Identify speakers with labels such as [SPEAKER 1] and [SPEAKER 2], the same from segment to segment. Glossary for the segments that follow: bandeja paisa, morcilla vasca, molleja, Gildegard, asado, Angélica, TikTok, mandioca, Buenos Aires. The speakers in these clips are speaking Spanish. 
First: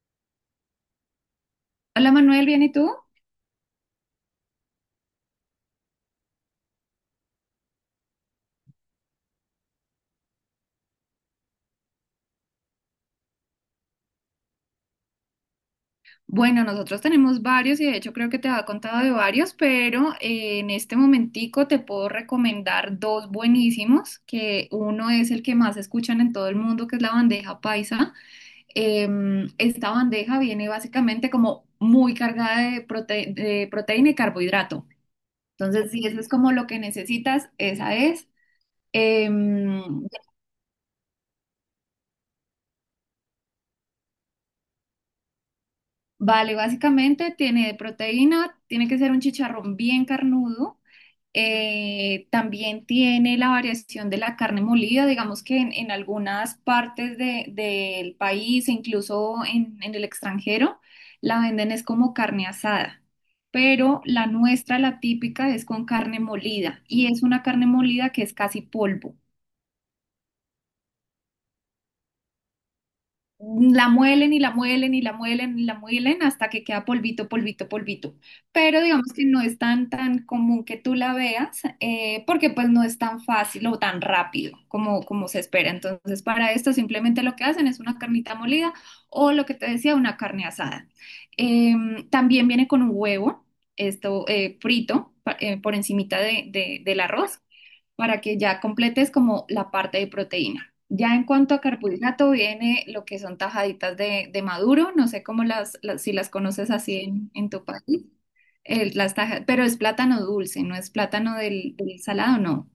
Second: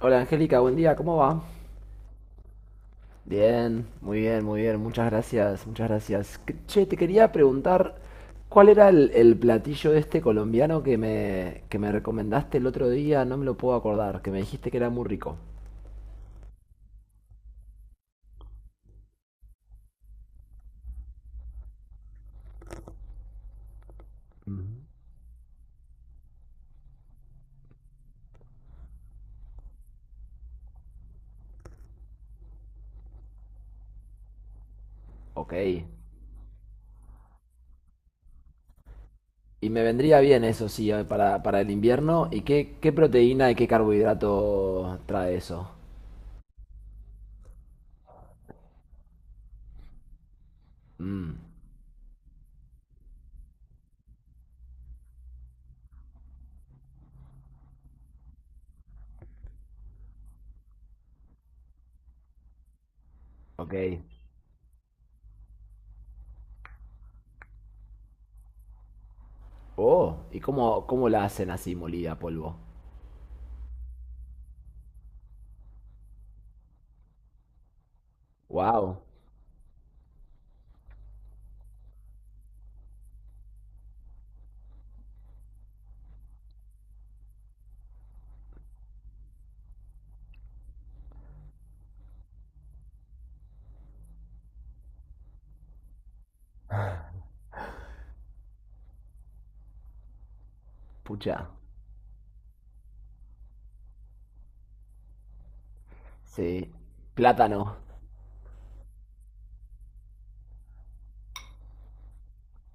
[SPEAKER 1] Hola Angélica, buen día, ¿cómo va?
[SPEAKER 2] Hola Manuel, ¿bien y tú?
[SPEAKER 1] Bien, muy bien, muy bien, muchas gracias, muchas gracias. Che, te quería preguntar, ¿cuál era el platillo este colombiano que que me recomendaste el otro día? No me lo puedo acordar, que me dijiste que era muy rico.
[SPEAKER 2] Bueno, nosotros tenemos varios y de hecho creo que te había contado de varios, pero en este momentico te puedo recomendar dos buenísimos, que uno es el que más escuchan en todo el mundo, que es la bandeja paisa. Esta bandeja viene básicamente como muy cargada de, de proteína y carbohidrato.
[SPEAKER 1] Ok.
[SPEAKER 2] Entonces, si eso es como lo que necesitas, esa es.
[SPEAKER 1] Y
[SPEAKER 2] Em,
[SPEAKER 1] me vendría bien eso, sí, para el invierno. ¿Y qué, qué proteína y qué carbohidrato trae eso?
[SPEAKER 2] vale, Básicamente tiene proteína, tiene que ser un chicharrón bien carnudo.
[SPEAKER 1] Mmm,
[SPEAKER 2] También tiene la variación de la carne molida, digamos que en algunas partes del país, e incluso en el extranjero, la venden es como carne asada,
[SPEAKER 1] ok.
[SPEAKER 2] pero la nuestra, la típica, es con carne molida y es una carne molida que es casi polvo.
[SPEAKER 1] Oh, ¿y cómo, cómo la hacen así molida a polvo?
[SPEAKER 2] La muelen y la muelen y la muelen y la muelen hasta que queda polvito, polvito, polvito. Pero
[SPEAKER 1] Wow,
[SPEAKER 2] digamos que no es tan, tan común que tú la veas porque pues no es tan fácil o tan rápido como se espera. Entonces para esto simplemente lo que hacen es una carnita molida o lo que te decía, una carne asada. También viene con un huevo, esto por encimita del arroz para que ya completes como la parte de proteína. Ya en
[SPEAKER 1] pucha.
[SPEAKER 2] cuanto a carbohidrato viene lo que son tajaditas de maduro, no sé cómo las, si las
[SPEAKER 1] Sí.
[SPEAKER 2] conoces así en tu
[SPEAKER 1] Plátano.
[SPEAKER 2] país. Pero es plátano dulce, no es plátano del, del salado, no.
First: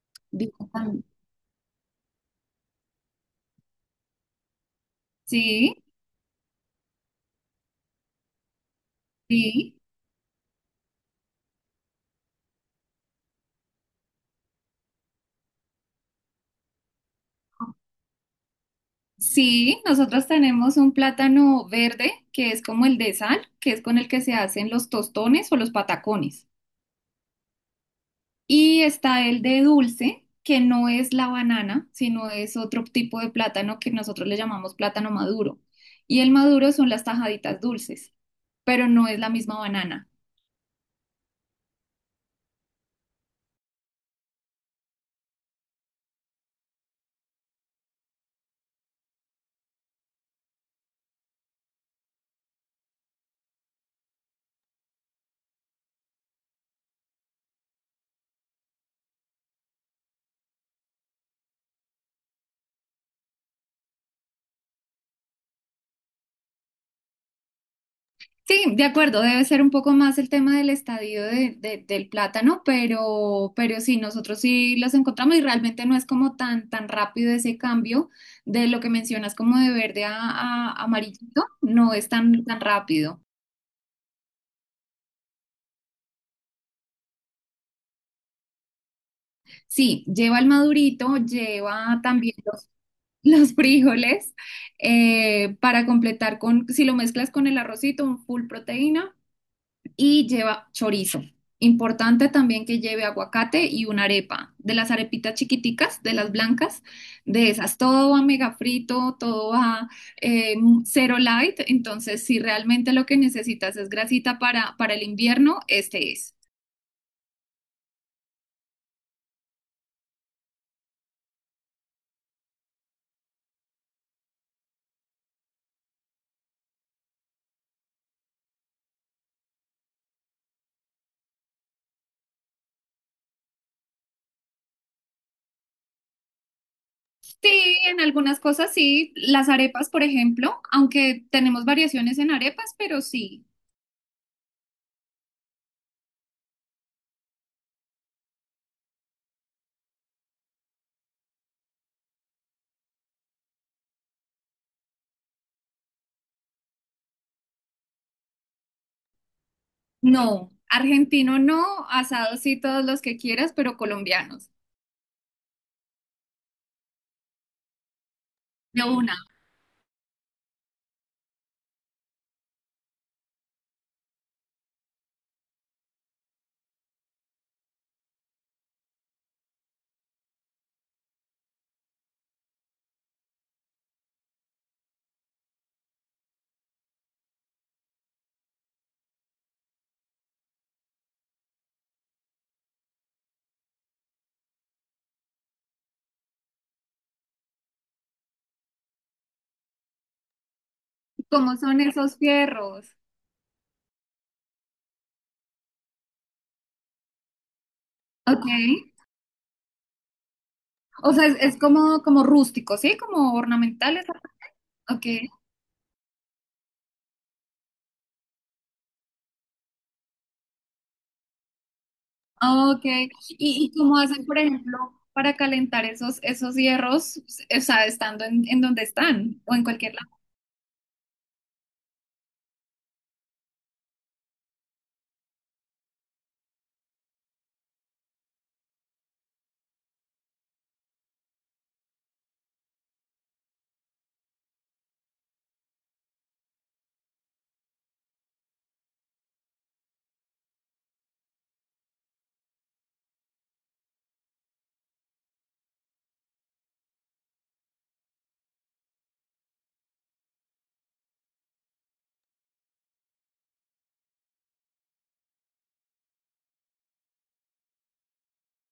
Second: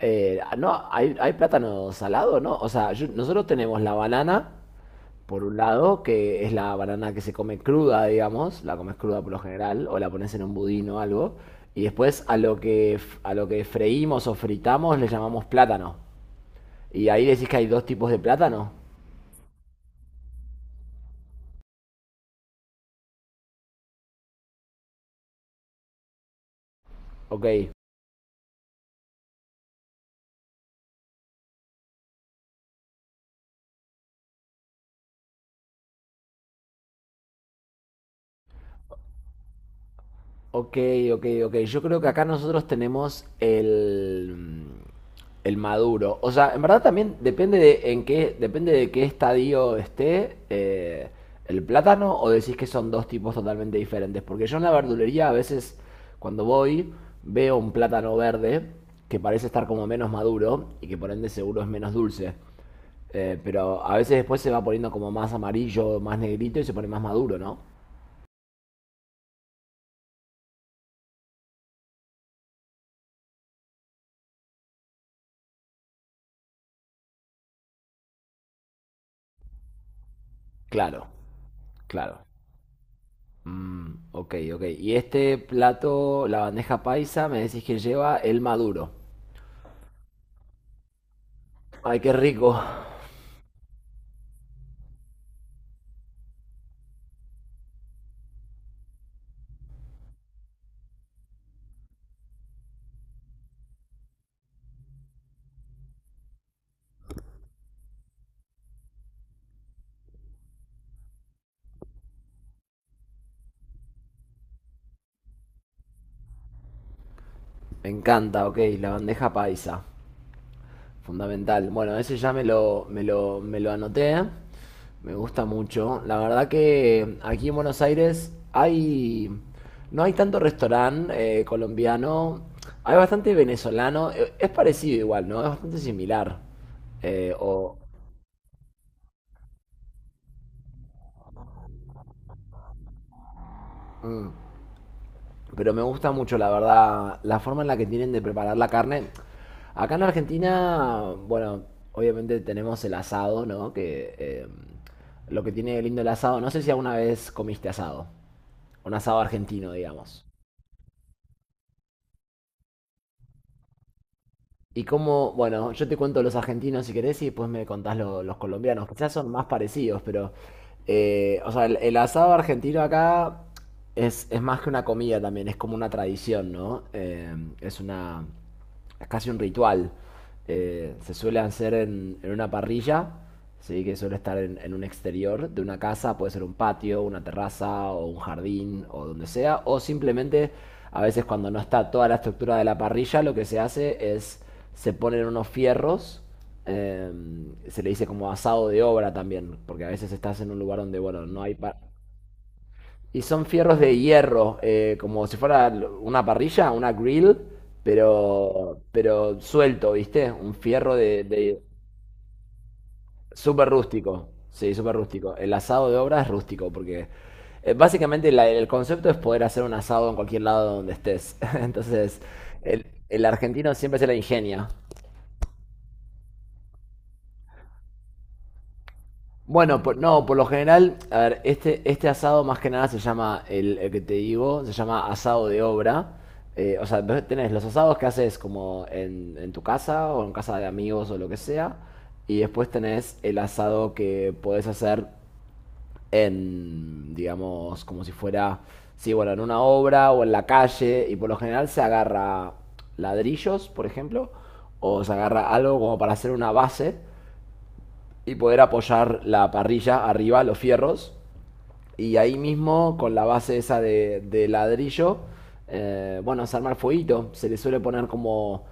[SPEAKER 2] Digo,
[SPEAKER 1] No,
[SPEAKER 2] tam-
[SPEAKER 1] hay plátano salado, ¿no? O sea, nosotros tenemos la banana, por un
[SPEAKER 2] Sí,
[SPEAKER 1] lado, que es la banana que se come cruda, digamos, la comes cruda por lo
[SPEAKER 2] sí.
[SPEAKER 1] general, o la pones en un budín o algo, y después a lo que, a lo que freímos o fritamos le llamamos plátano. Y ahí decís que hay dos tipos de plátano.
[SPEAKER 2] Sí, nosotros tenemos un plátano verde que es como el de sal, que es con el que se hacen los tostones o los patacones.
[SPEAKER 1] Ok,
[SPEAKER 2] Y está el de dulce, que no es la banana, sino es otro tipo de plátano que nosotros le llamamos plátano maduro. Y el maduro son las tajaditas dulces, pero no es la misma banana.
[SPEAKER 1] ok, ok, ok. Yo creo que acá nosotros tenemos el maduro. O sea, en verdad también depende de en qué, depende de qué estadio esté el plátano, o decís que son dos tipos totalmente diferentes. Porque yo en la verdulería a veces cuando voy veo un plátano verde que parece estar como menos maduro y que por ende seguro es menos dulce. Pero a veces después se va poniendo como más amarillo, más negrito y se pone más maduro, ¿no?
[SPEAKER 2] Sí, de acuerdo, debe ser un poco más el tema del estadio del plátano, pero sí, nosotros sí los encontramos y realmente no es como tan, tan rápido ese cambio de lo que mencionas como de verde a
[SPEAKER 1] Claro,
[SPEAKER 2] amarillito, no es
[SPEAKER 1] claro.
[SPEAKER 2] tan, tan rápido.
[SPEAKER 1] Mm, ok, ok. Y este plato, la bandeja paisa, me decís que lleva el maduro.
[SPEAKER 2] Sí, lleva el madurito,
[SPEAKER 1] Ay,
[SPEAKER 2] lleva
[SPEAKER 1] qué
[SPEAKER 2] también
[SPEAKER 1] rico.
[SPEAKER 2] los los frijoles para completar con, si lo mezclas con el arrocito, un full proteína y lleva chorizo. Importante también que lleve aguacate y una arepa, de las arepitas chiquiticas, de las blancas, de esas. Todo va mega frito, todo va eh, cero light, entonces si realmente lo que necesitas es grasita para el invierno, este es.
[SPEAKER 1] Me encanta, ok, la bandeja paisa. Fundamental. Bueno, ese ya me me lo anoté. Me gusta mucho. La verdad que aquí en Buenos Aires hay... No hay tanto restaurante colombiano. Hay bastante venezolano. Es parecido igual, ¿no? Es bastante similar. Eh,
[SPEAKER 2] Sí,
[SPEAKER 1] o...
[SPEAKER 2] en algunas cosas sí. Las arepas, por ejemplo, aunque tenemos variaciones en arepas, pero sí.
[SPEAKER 1] mm. Pero me gusta mucho, la verdad, la forma en la que tienen de preparar la carne. Acá en Argentina, bueno, obviamente tenemos el asado, ¿no? Que Lo que tiene de lindo el asado, no sé si alguna vez comiste asado, un asado argentino, digamos.
[SPEAKER 2] No, argentino no, asado sí todos los que quieras, pero colombianos,
[SPEAKER 1] Y cómo, bueno, yo te cuento los argentinos si querés y después me contás los
[SPEAKER 2] de
[SPEAKER 1] colombianos. Quizás
[SPEAKER 2] una.
[SPEAKER 1] son más parecidos, pero, o sea, el asado argentino acá es más que una comida también, es como una tradición, ¿no? Es una, es casi un ritual se suele hacer en una parrilla, ¿sí? Que suele estar en un exterior de una casa, puede ser un patio, una terraza o un jardín o donde sea, o simplemente a veces cuando no está toda la estructura de la parrilla, lo que se hace es se ponen unos fierros, eh, se le dice como asado de obra también, porque a veces estás en un lugar donde, bueno, no hay...
[SPEAKER 2] ¿Cómo son esos fierros?
[SPEAKER 1] y son fierros de hierro, como si fuera una parrilla, una grill,
[SPEAKER 2] Ok.
[SPEAKER 1] pero suelto, ¿viste? Un fierro
[SPEAKER 2] O sea, es
[SPEAKER 1] de-
[SPEAKER 2] como, como rústico, ¿sí? Como
[SPEAKER 1] Súper
[SPEAKER 2] ornamentales.
[SPEAKER 1] rústico. Sí, súper
[SPEAKER 2] Ok.
[SPEAKER 1] rústico. El asado de obra es rústico, porque básicamente el concepto es poder hacer un asado en cualquier lado donde estés. Entonces,
[SPEAKER 2] Ok.
[SPEAKER 1] el
[SPEAKER 2] ¿ y
[SPEAKER 1] argentino
[SPEAKER 2] cómo
[SPEAKER 1] siempre se la
[SPEAKER 2] hacen, por
[SPEAKER 1] ingenia.
[SPEAKER 2] ejemplo, para calentar esos, esos hierros, o sea, estando en donde están o en
[SPEAKER 1] Bueno,
[SPEAKER 2] cualquier lado?
[SPEAKER 1] no, por lo general, a ver, este asado más que nada se llama, el que te digo, se llama asado de obra. O sea, vos tenés los asados que haces como en tu casa o en casa de amigos o lo que sea. Y después tenés el asado que podés hacer en, digamos, como si fuera, sí, bueno, en una obra o en la calle. Y por lo general se agarra ladrillos, por ejemplo, o se agarra algo como para hacer una base y poder apoyar la parrilla arriba, los fierros. Y ahí mismo, con la base esa de ladrillo, bueno, se arma el fueguito. Se le suele poner como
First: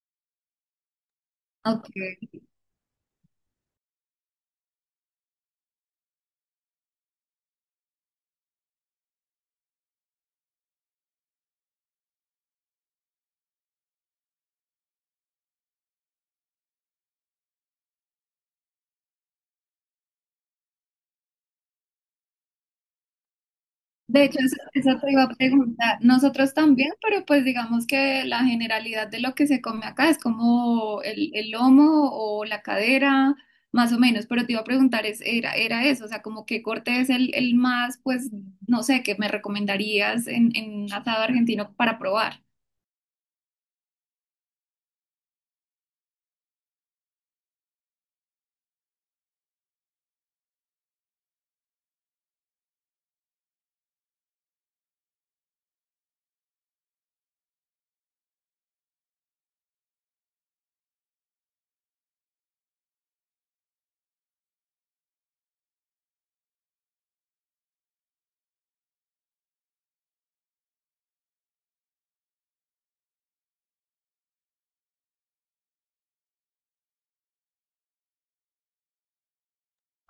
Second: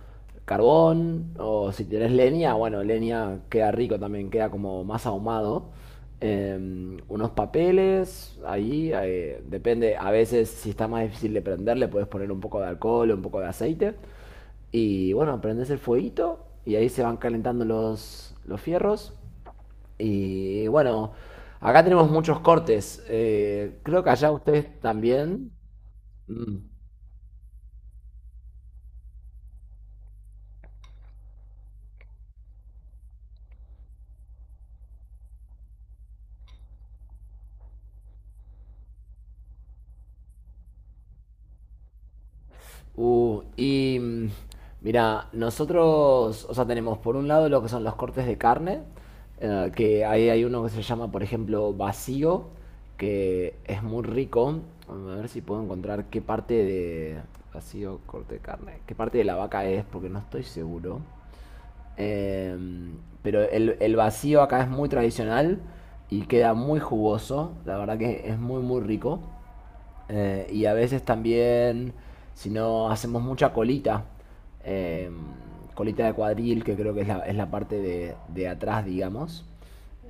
[SPEAKER 1] carbón o si
[SPEAKER 2] Ok.
[SPEAKER 1] tenés leña, bueno, leña queda rico también, queda como más ahumado. Unos papeles, ahí depende, a veces si está más difícil de prender, le puedes poner un poco de alcohol o un poco de aceite. Y bueno, prendes el fueguito y ahí se van calentando los fierros. Y bueno, acá tenemos muchos cortes. Creo que
[SPEAKER 2] De
[SPEAKER 1] allá
[SPEAKER 2] hecho, eso,
[SPEAKER 1] ustedes
[SPEAKER 2] eso te iba a
[SPEAKER 1] también.
[SPEAKER 2] preguntar. Nosotros
[SPEAKER 1] Mm.
[SPEAKER 2] también, pero pues digamos que la generalidad de lo que se come acá es como el lomo o la cadera, más o menos. Pero te iba a preguntar, es, era, era eso, o sea, como qué corte es el más, pues, no sé, que me recomendarías en un asado argentino para probar.
[SPEAKER 1] Uh, y mm, Mira, nosotros, o sea, tenemos por un lado lo que son los cortes de carne, que ahí hay uno que se llama, por ejemplo, vacío, que es muy rico. A ver si puedo encontrar qué parte de vacío, corte de carne, qué parte de la vaca es, porque no estoy seguro. Eh, pero el vacío acá es muy tradicional y queda muy jugoso. La verdad que es muy, muy rico. Y a veces también, si no hacemos mucha colita, eh, colita de cuadril, que creo que es la parte de atrás, digamos.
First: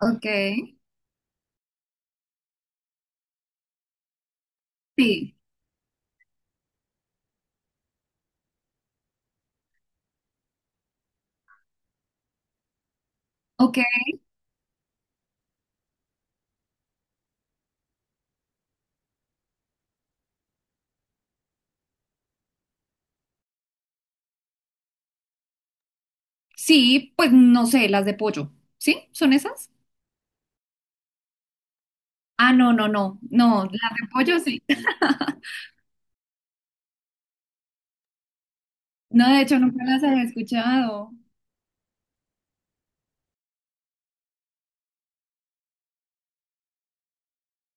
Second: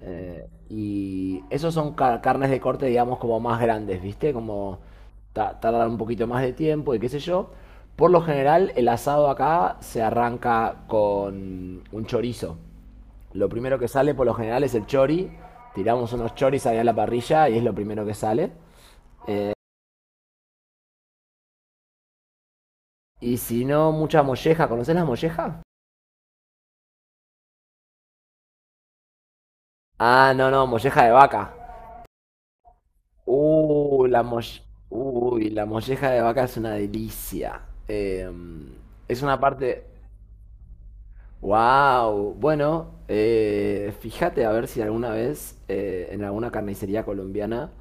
[SPEAKER 2] Ok,
[SPEAKER 1] Y esos son carnes de corte, digamos, como más grandes, ¿viste? Como
[SPEAKER 2] sí,
[SPEAKER 1] tardan un poquito más de tiempo y qué sé yo. Por lo general, el asado acá se arranca con un chorizo. Lo
[SPEAKER 2] ok.
[SPEAKER 1] primero que sale por lo general es el chori. Tiramos unos choris ahí a la parrilla y es lo primero que sale. Y si no, mucha molleja. ¿Conoces la molleja?
[SPEAKER 2] Sí, pues no sé, las de pollo. ¿Sí? ¿Son esas?
[SPEAKER 1] Ah, no, no, molleja de vaca.
[SPEAKER 2] Ah, no, no, no, no, las
[SPEAKER 1] Uh,
[SPEAKER 2] de
[SPEAKER 1] la
[SPEAKER 2] pollo
[SPEAKER 1] molle-
[SPEAKER 2] sí.
[SPEAKER 1] Uy, la molleja de vaca es una delicia. Eh, es
[SPEAKER 2] No,
[SPEAKER 1] una
[SPEAKER 2] de hecho,
[SPEAKER 1] parte...
[SPEAKER 2] nunca las había escuchado.
[SPEAKER 1] Wow. Bueno, fíjate a ver si alguna vez en alguna carnicería colombiana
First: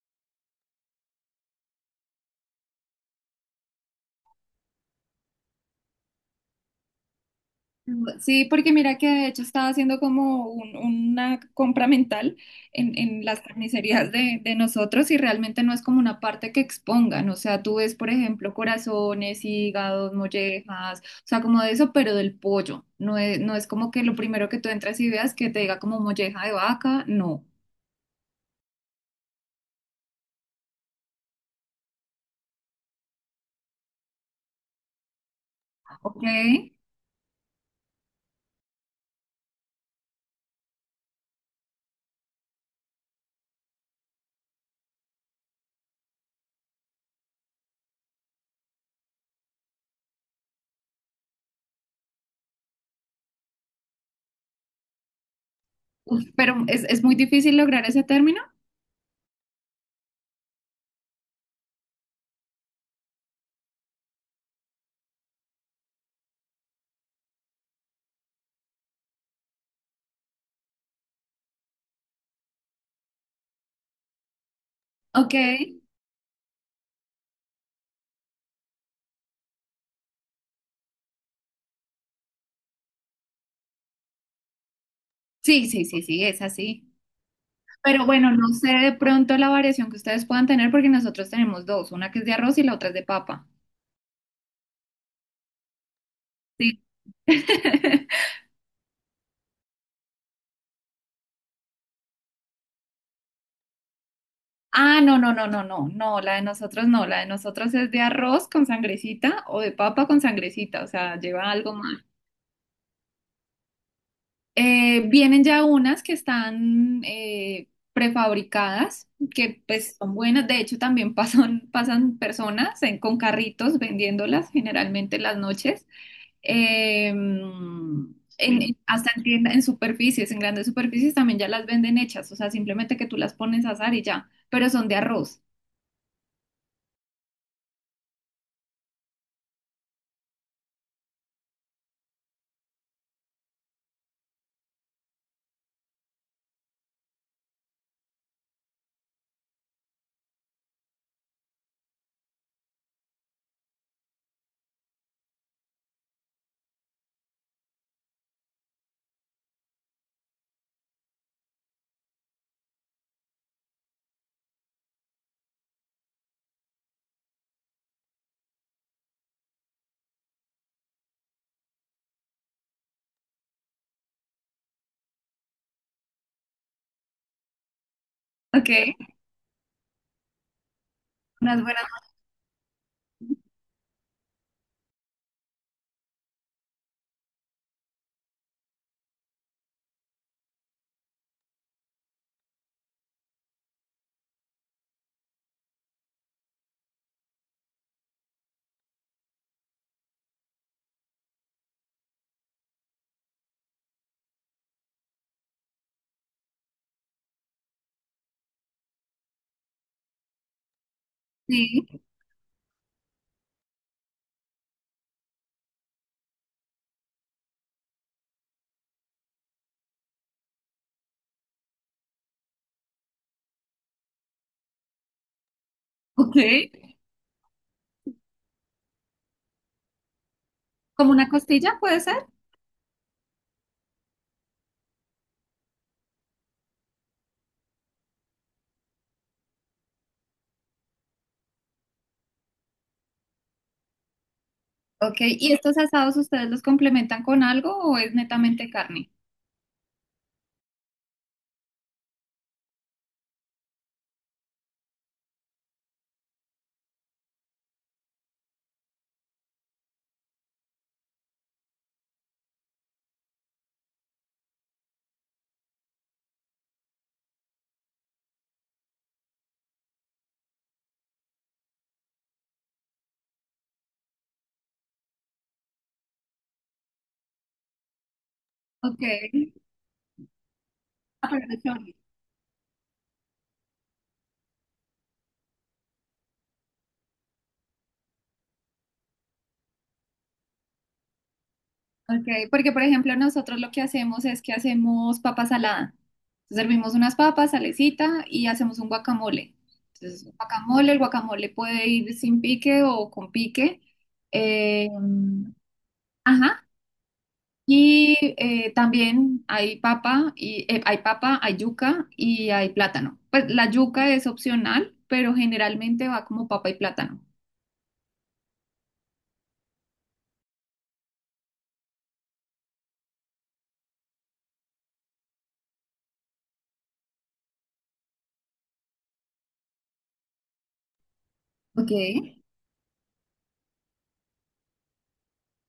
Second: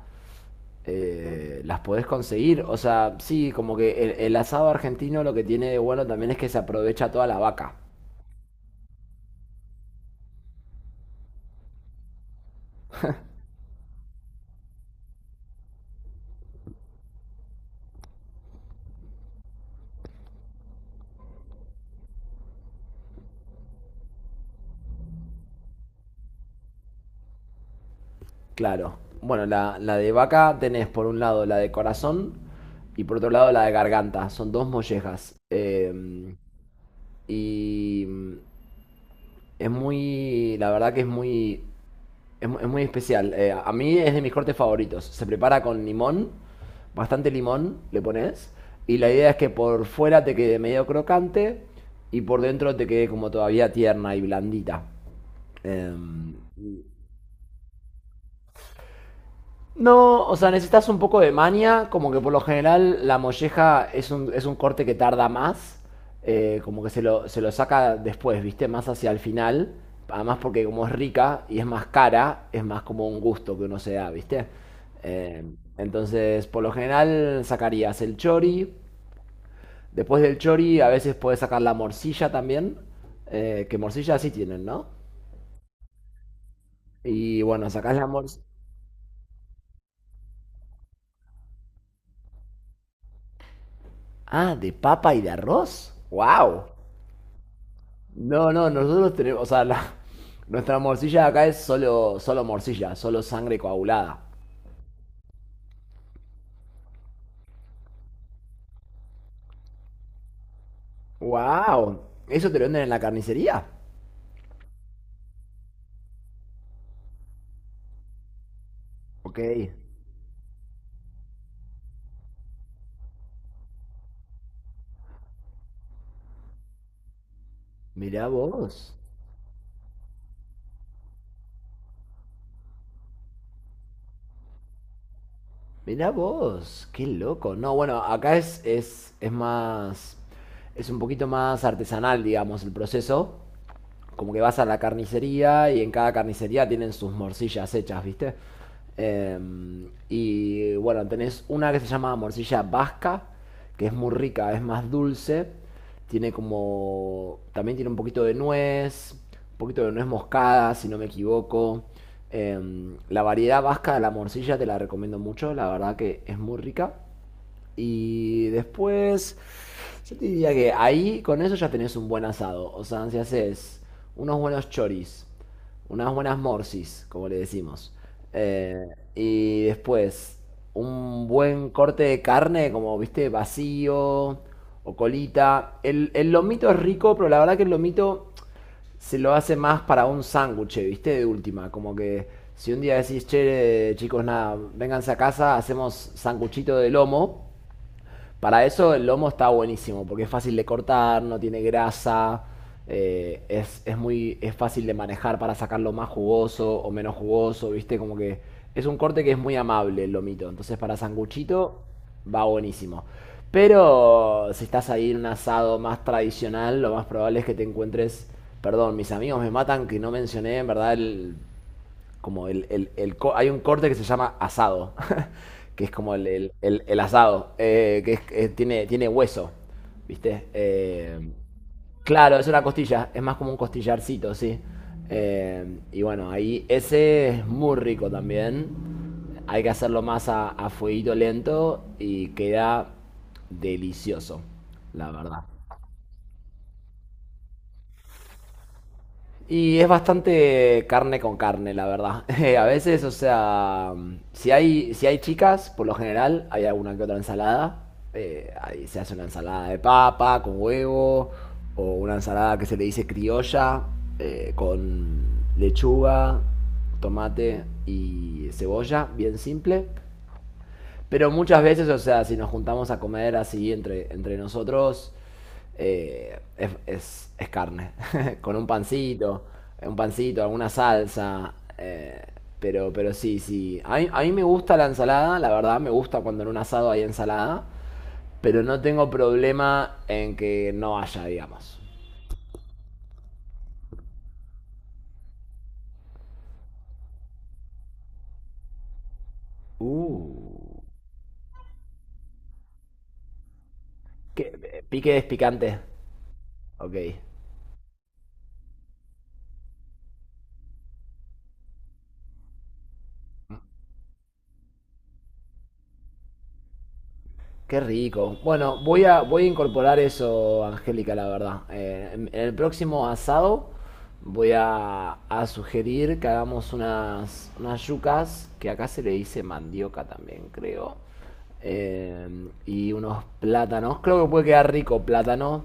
[SPEAKER 1] las podés conseguir. O sea, sí, como que el asado argentino lo que tiene de bueno también es que se aprovecha toda la vaca.
[SPEAKER 2] Sí, porque mira que de hecho estaba haciendo como una compra mental en las carnicerías de nosotros y realmente no es como una parte que expongan, o sea, tú ves, por ejemplo, corazones, hígados, mollejas, o sea, como de eso, pero del pollo, no es, no es como que lo primero que tú entras y veas que te diga como molleja de vaca, no,
[SPEAKER 1] Claro. Bueno, la de vaca tenés por un lado la de corazón y por otro lado la de garganta. Son dos mollejas.
[SPEAKER 2] ok.
[SPEAKER 1] Y mm, es muy, la verdad que es muy, es muy especial. A mí es de mis cortes favoritos. Se prepara con limón, bastante limón le pones. Y la idea es que por fuera te quede medio crocante y por dentro te quede como todavía tierna y blandita.
[SPEAKER 2] Uf,
[SPEAKER 1] Em,
[SPEAKER 2] pero es muy difícil lograr ese término,
[SPEAKER 1] No, o sea, necesitas un poco de maña, como que por lo general la molleja es un corte que tarda más, como que se lo saca después, ¿viste? Más hacia el final, además porque como es rica y es más cara, es más como un gusto que uno se da, ¿viste?
[SPEAKER 2] ok,
[SPEAKER 1] Eh, entonces, por lo general sacarías el chori, después del chori a veces puedes sacar la morcilla también, que morcilla sí tienen, ¿no?
[SPEAKER 2] sí, sí, sí, sí, es así.
[SPEAKER 1] Y bueno, sacás la
[SPEAKER 2] Pero bueno,
[SPEAKER 1] morcilla...
[SPEAKER 2] no sé de pronto la variación que ustedes puedan tener porque nosotros tenemos dos, una que es de arroz y la otra es de papa.
[SPEAKER 1] Ah, de papa y de arroz, wow.
[SPEAKER 2] Sí.
[SPEAKER 1] No, no, nosotros tenemos, o sea, nuestra morcilla de acá es solo, solo morcilla, solo sangre coagulada.
[SPEAKER 2] Ah, no, no, no, no, no, no, la de nosotros no, la de nosotros es de arroz con sangrecita o de papa con sangrecita, o sea, lleva algo más.
[SPEAKER 1] ¡Wow! ¿Eso te lo venden en la carnicería?
[SPEAKER 2] Vienen ya unas que están prefabricadas,
[SPEAKER 1] Ok.
[SPEAKER 2] que pues son buenas, de hecho también pasan, pasan personas con carritos vendiéndolas generalmente en las noches.
[SPEAKER 1] Mirá
[SPEAKER 2] Sí. en-
[SPEAKER 1] vos,
[SPEAKER 2] hasta en tienda- en superficies, en grandes superficies también ya las venden hechas, o sea, simplemente que tú las pones a asar y ya, pero son de arroz,
[SPEAKER 1] mirá vos, qué loco. No, bueno, acá es más, es un poquito más artesanal, digamos, el proceso. Como que vas a la carnicería y en cada carnicería tienen sus morcillas hechas, ¿viste? Eh, y bueno, tenés una que se llama morcilla vasca, que es muy rica, es más dulce, tiene como, también tiene un poquito de nuez, un poquito de nuez moscada, si no me equivoco. Eh, la variedad vasca de la morcilla te la recomiendo mucho, la verdad que es muy rica. Y después, yo te diría que ahí con eso ya tenés un buen asado. O sea, si haces unos buenos choris, unas buenas morsis, como le decimos.
[SPEAKER 2] ¿ok?
[SPEAKER 1] eh, y después un
[SPEAKER 2] Unas
[SPEAKER 1] buen
[SPEAKER 2] buenas,
[SPEAKER 1] corte de carne, como viste, vacío o colita. El lomito es rico, pero la verdad que el lomito se lo hace más para un sándwich, ¿viste? De última, como que si un día decís, che, chicos, nada, vénganse a casa, hacemos sanguchito de lomo, para eso el lomo está buenísimo, porque es fácil de cortar, no tiene grasa, es muy, es fácil de manejar para sacarlo más jugoso o menos jugoso, ¿viste? Como que es un corte que es muy amable el lomito. Entonces para sanguchito
[SPEAKER 2] sí,
[SPEAKER 1] va buenísimo. Pero si estás ahí en un asado más tradicional, lo más probable es que te encuentres... Perdón, mis amigos me matan que no mencioné en verdad el como el hay un corte que se llama asado, que es como
[SPEAKER 2] ¿ok?
[SPEAKER 1] el asado, tiene, tiene hueso, ¿viste?
[SPEAKER 2] Como una costilla puede ser,
[SPEAKER 1] Claro, es una costilla, es más como un costillarcito, sí. Y bueno, ahí ese es muy rico también. Hay que hacerlo más a fueguito lento y queda delicioso, la
[SPEAKER 2] ¿ok?
[SPEAKER 1] verdad.
[SPEAKER 2] ¿Y estos asados ustedes los complementan con algo o es netamente carne?
[SPEAKER 1] Y es bastante carne con carne, la verdad. A veces, o sea, si hay, si hay chicas, por lo general hay alguna que otra ensalada. Ahí se hace una ensalada de papa con huevo, o una ensalada que se le dice criolla, con lechuga, tomate y cebolla, bien simple. Pero muchas veces, o sea, si nos juntamos a comer así entre, entre nosotros, es carne. Con
[SPEAKER 2] Ok,
[SPEAKER 1] un pancito, alguna
[SPEAKER 2] ah, pero
[SPEAKER 1] salsa.
[SPEAKER 2] de chorizo.
[SPEAKER 1] Pero sí, sí. A mí me gusta la ensalada, la verdad, me gusta cuando en un asado hay ensalada. Pero no tengo problema en que no haya, digamos.
[SPEAKER 2] Ok, porque por ejemplo nosotros lo que hacemos es que hacemos papa salada. Entonces, servimos unas papas, salecita y hacemos un guacamole. Entonces,
[SPEAKER 1] Uh.
[SPEAKER 2] guacamole, el guacamole puede ir sin pique o con pique.
[SPEAKER 1] ¿Qué?
[SPEAKER 2] Eh,
[SPEAKER 1] ¿Pique es picante?
[SPEAKER 2] ajá.
[SPEAKER 1] Ok.
[SPEAKER 2] Y hay papa, hay yuca y hay plátano. Pues la yuca es opcional, pero generalmente va como papa y plátano.
[SPEAKER 1] Qué rico. Bueno, voy a, voy a incorporar eso, Angélica, la verdad. En el próximo asado voy a sugerir que hagamos unas, unas yucas, que acá se le dice mandioca también, creo.
[SPEAKER 2] Ok.
[SPEAKER 1] Y unos plátanos. Creo que puede quedar rico plátano.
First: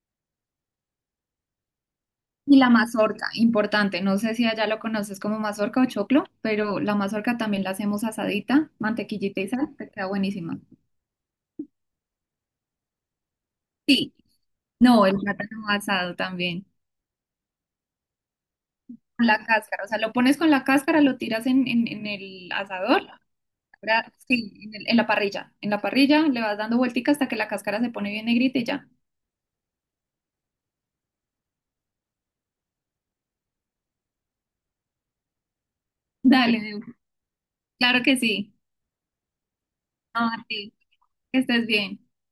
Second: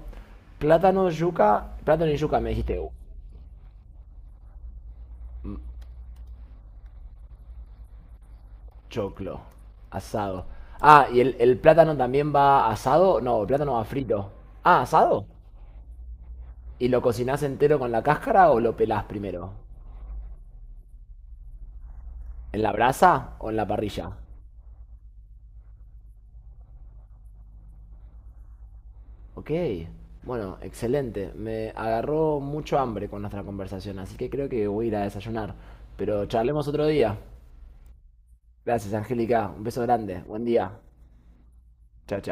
[SPEAKER 1] Plátano, yuca. Plátano y yuca me
[SPEAKER 2] Y la
[SPEAKER 1] dijiste.
[SPEAKER 2] mazorca, importante, no sé si allá lo conoces como mazorca o choclo, pero la mazorca también la hacemos asadita,
[SPEAKER 1] Choclo.
[SPEAKER 2] mantequillita y sal, te queda
[SPEAKER 1] Asado.
[SPEAKER 2] buenísima.
[SPEAKER 1] Ah, ¿y el plátano también va asado? No, el plátano va
[SPEAKER 2] Sí,
[SPEAKER 1] frito. Ah,
[SPEAKER 2] no, el
[SPEAKER 1] asado.
[SPEAKER 2] plátano asado también,
[SPEAKER 1] ¿Y lo cocinás entero con la cáscara o lo pelás
[SPEAKER 2] con la
[SPEAKER 1] primero?
[SPEAKER 2] cáscara, o sea, lo pones con la cáscara, lo tiras en el
[SPEAKER 1] ¿En la
[SPEAKER 2] asador,
[SPEAKER 1] brasa o en la parrilla?
[SPEAKER 2] ¿verdad? Sí, en la parrilla le vas dando vueltica hasta que la cáscara se pone bien negrita y ya.
[SPEAKER 1] Ok, bueno, excelente. Me agarró mucho hambre con nuestra conversación, así que creo que voy a ir a desayunar. Pero
[SPEAKER 2] Dale,
[SPEAKER 1] charlemos
[SPEAKER 2] Deu,
[SPEAKER 1] otro día.
[SPEAKER 2] claro que sí,
[SPEAKER 1] Gracias, Angélica. Un beso
[SPEAKER 2] no,
[SPEAKER 1] grande. Buen
[SPEAKER 2] a
[SPEAKER 1] día.
[SPEAKER 2] ti, que estés bien.
[SPEAKER 1] Chao, chao.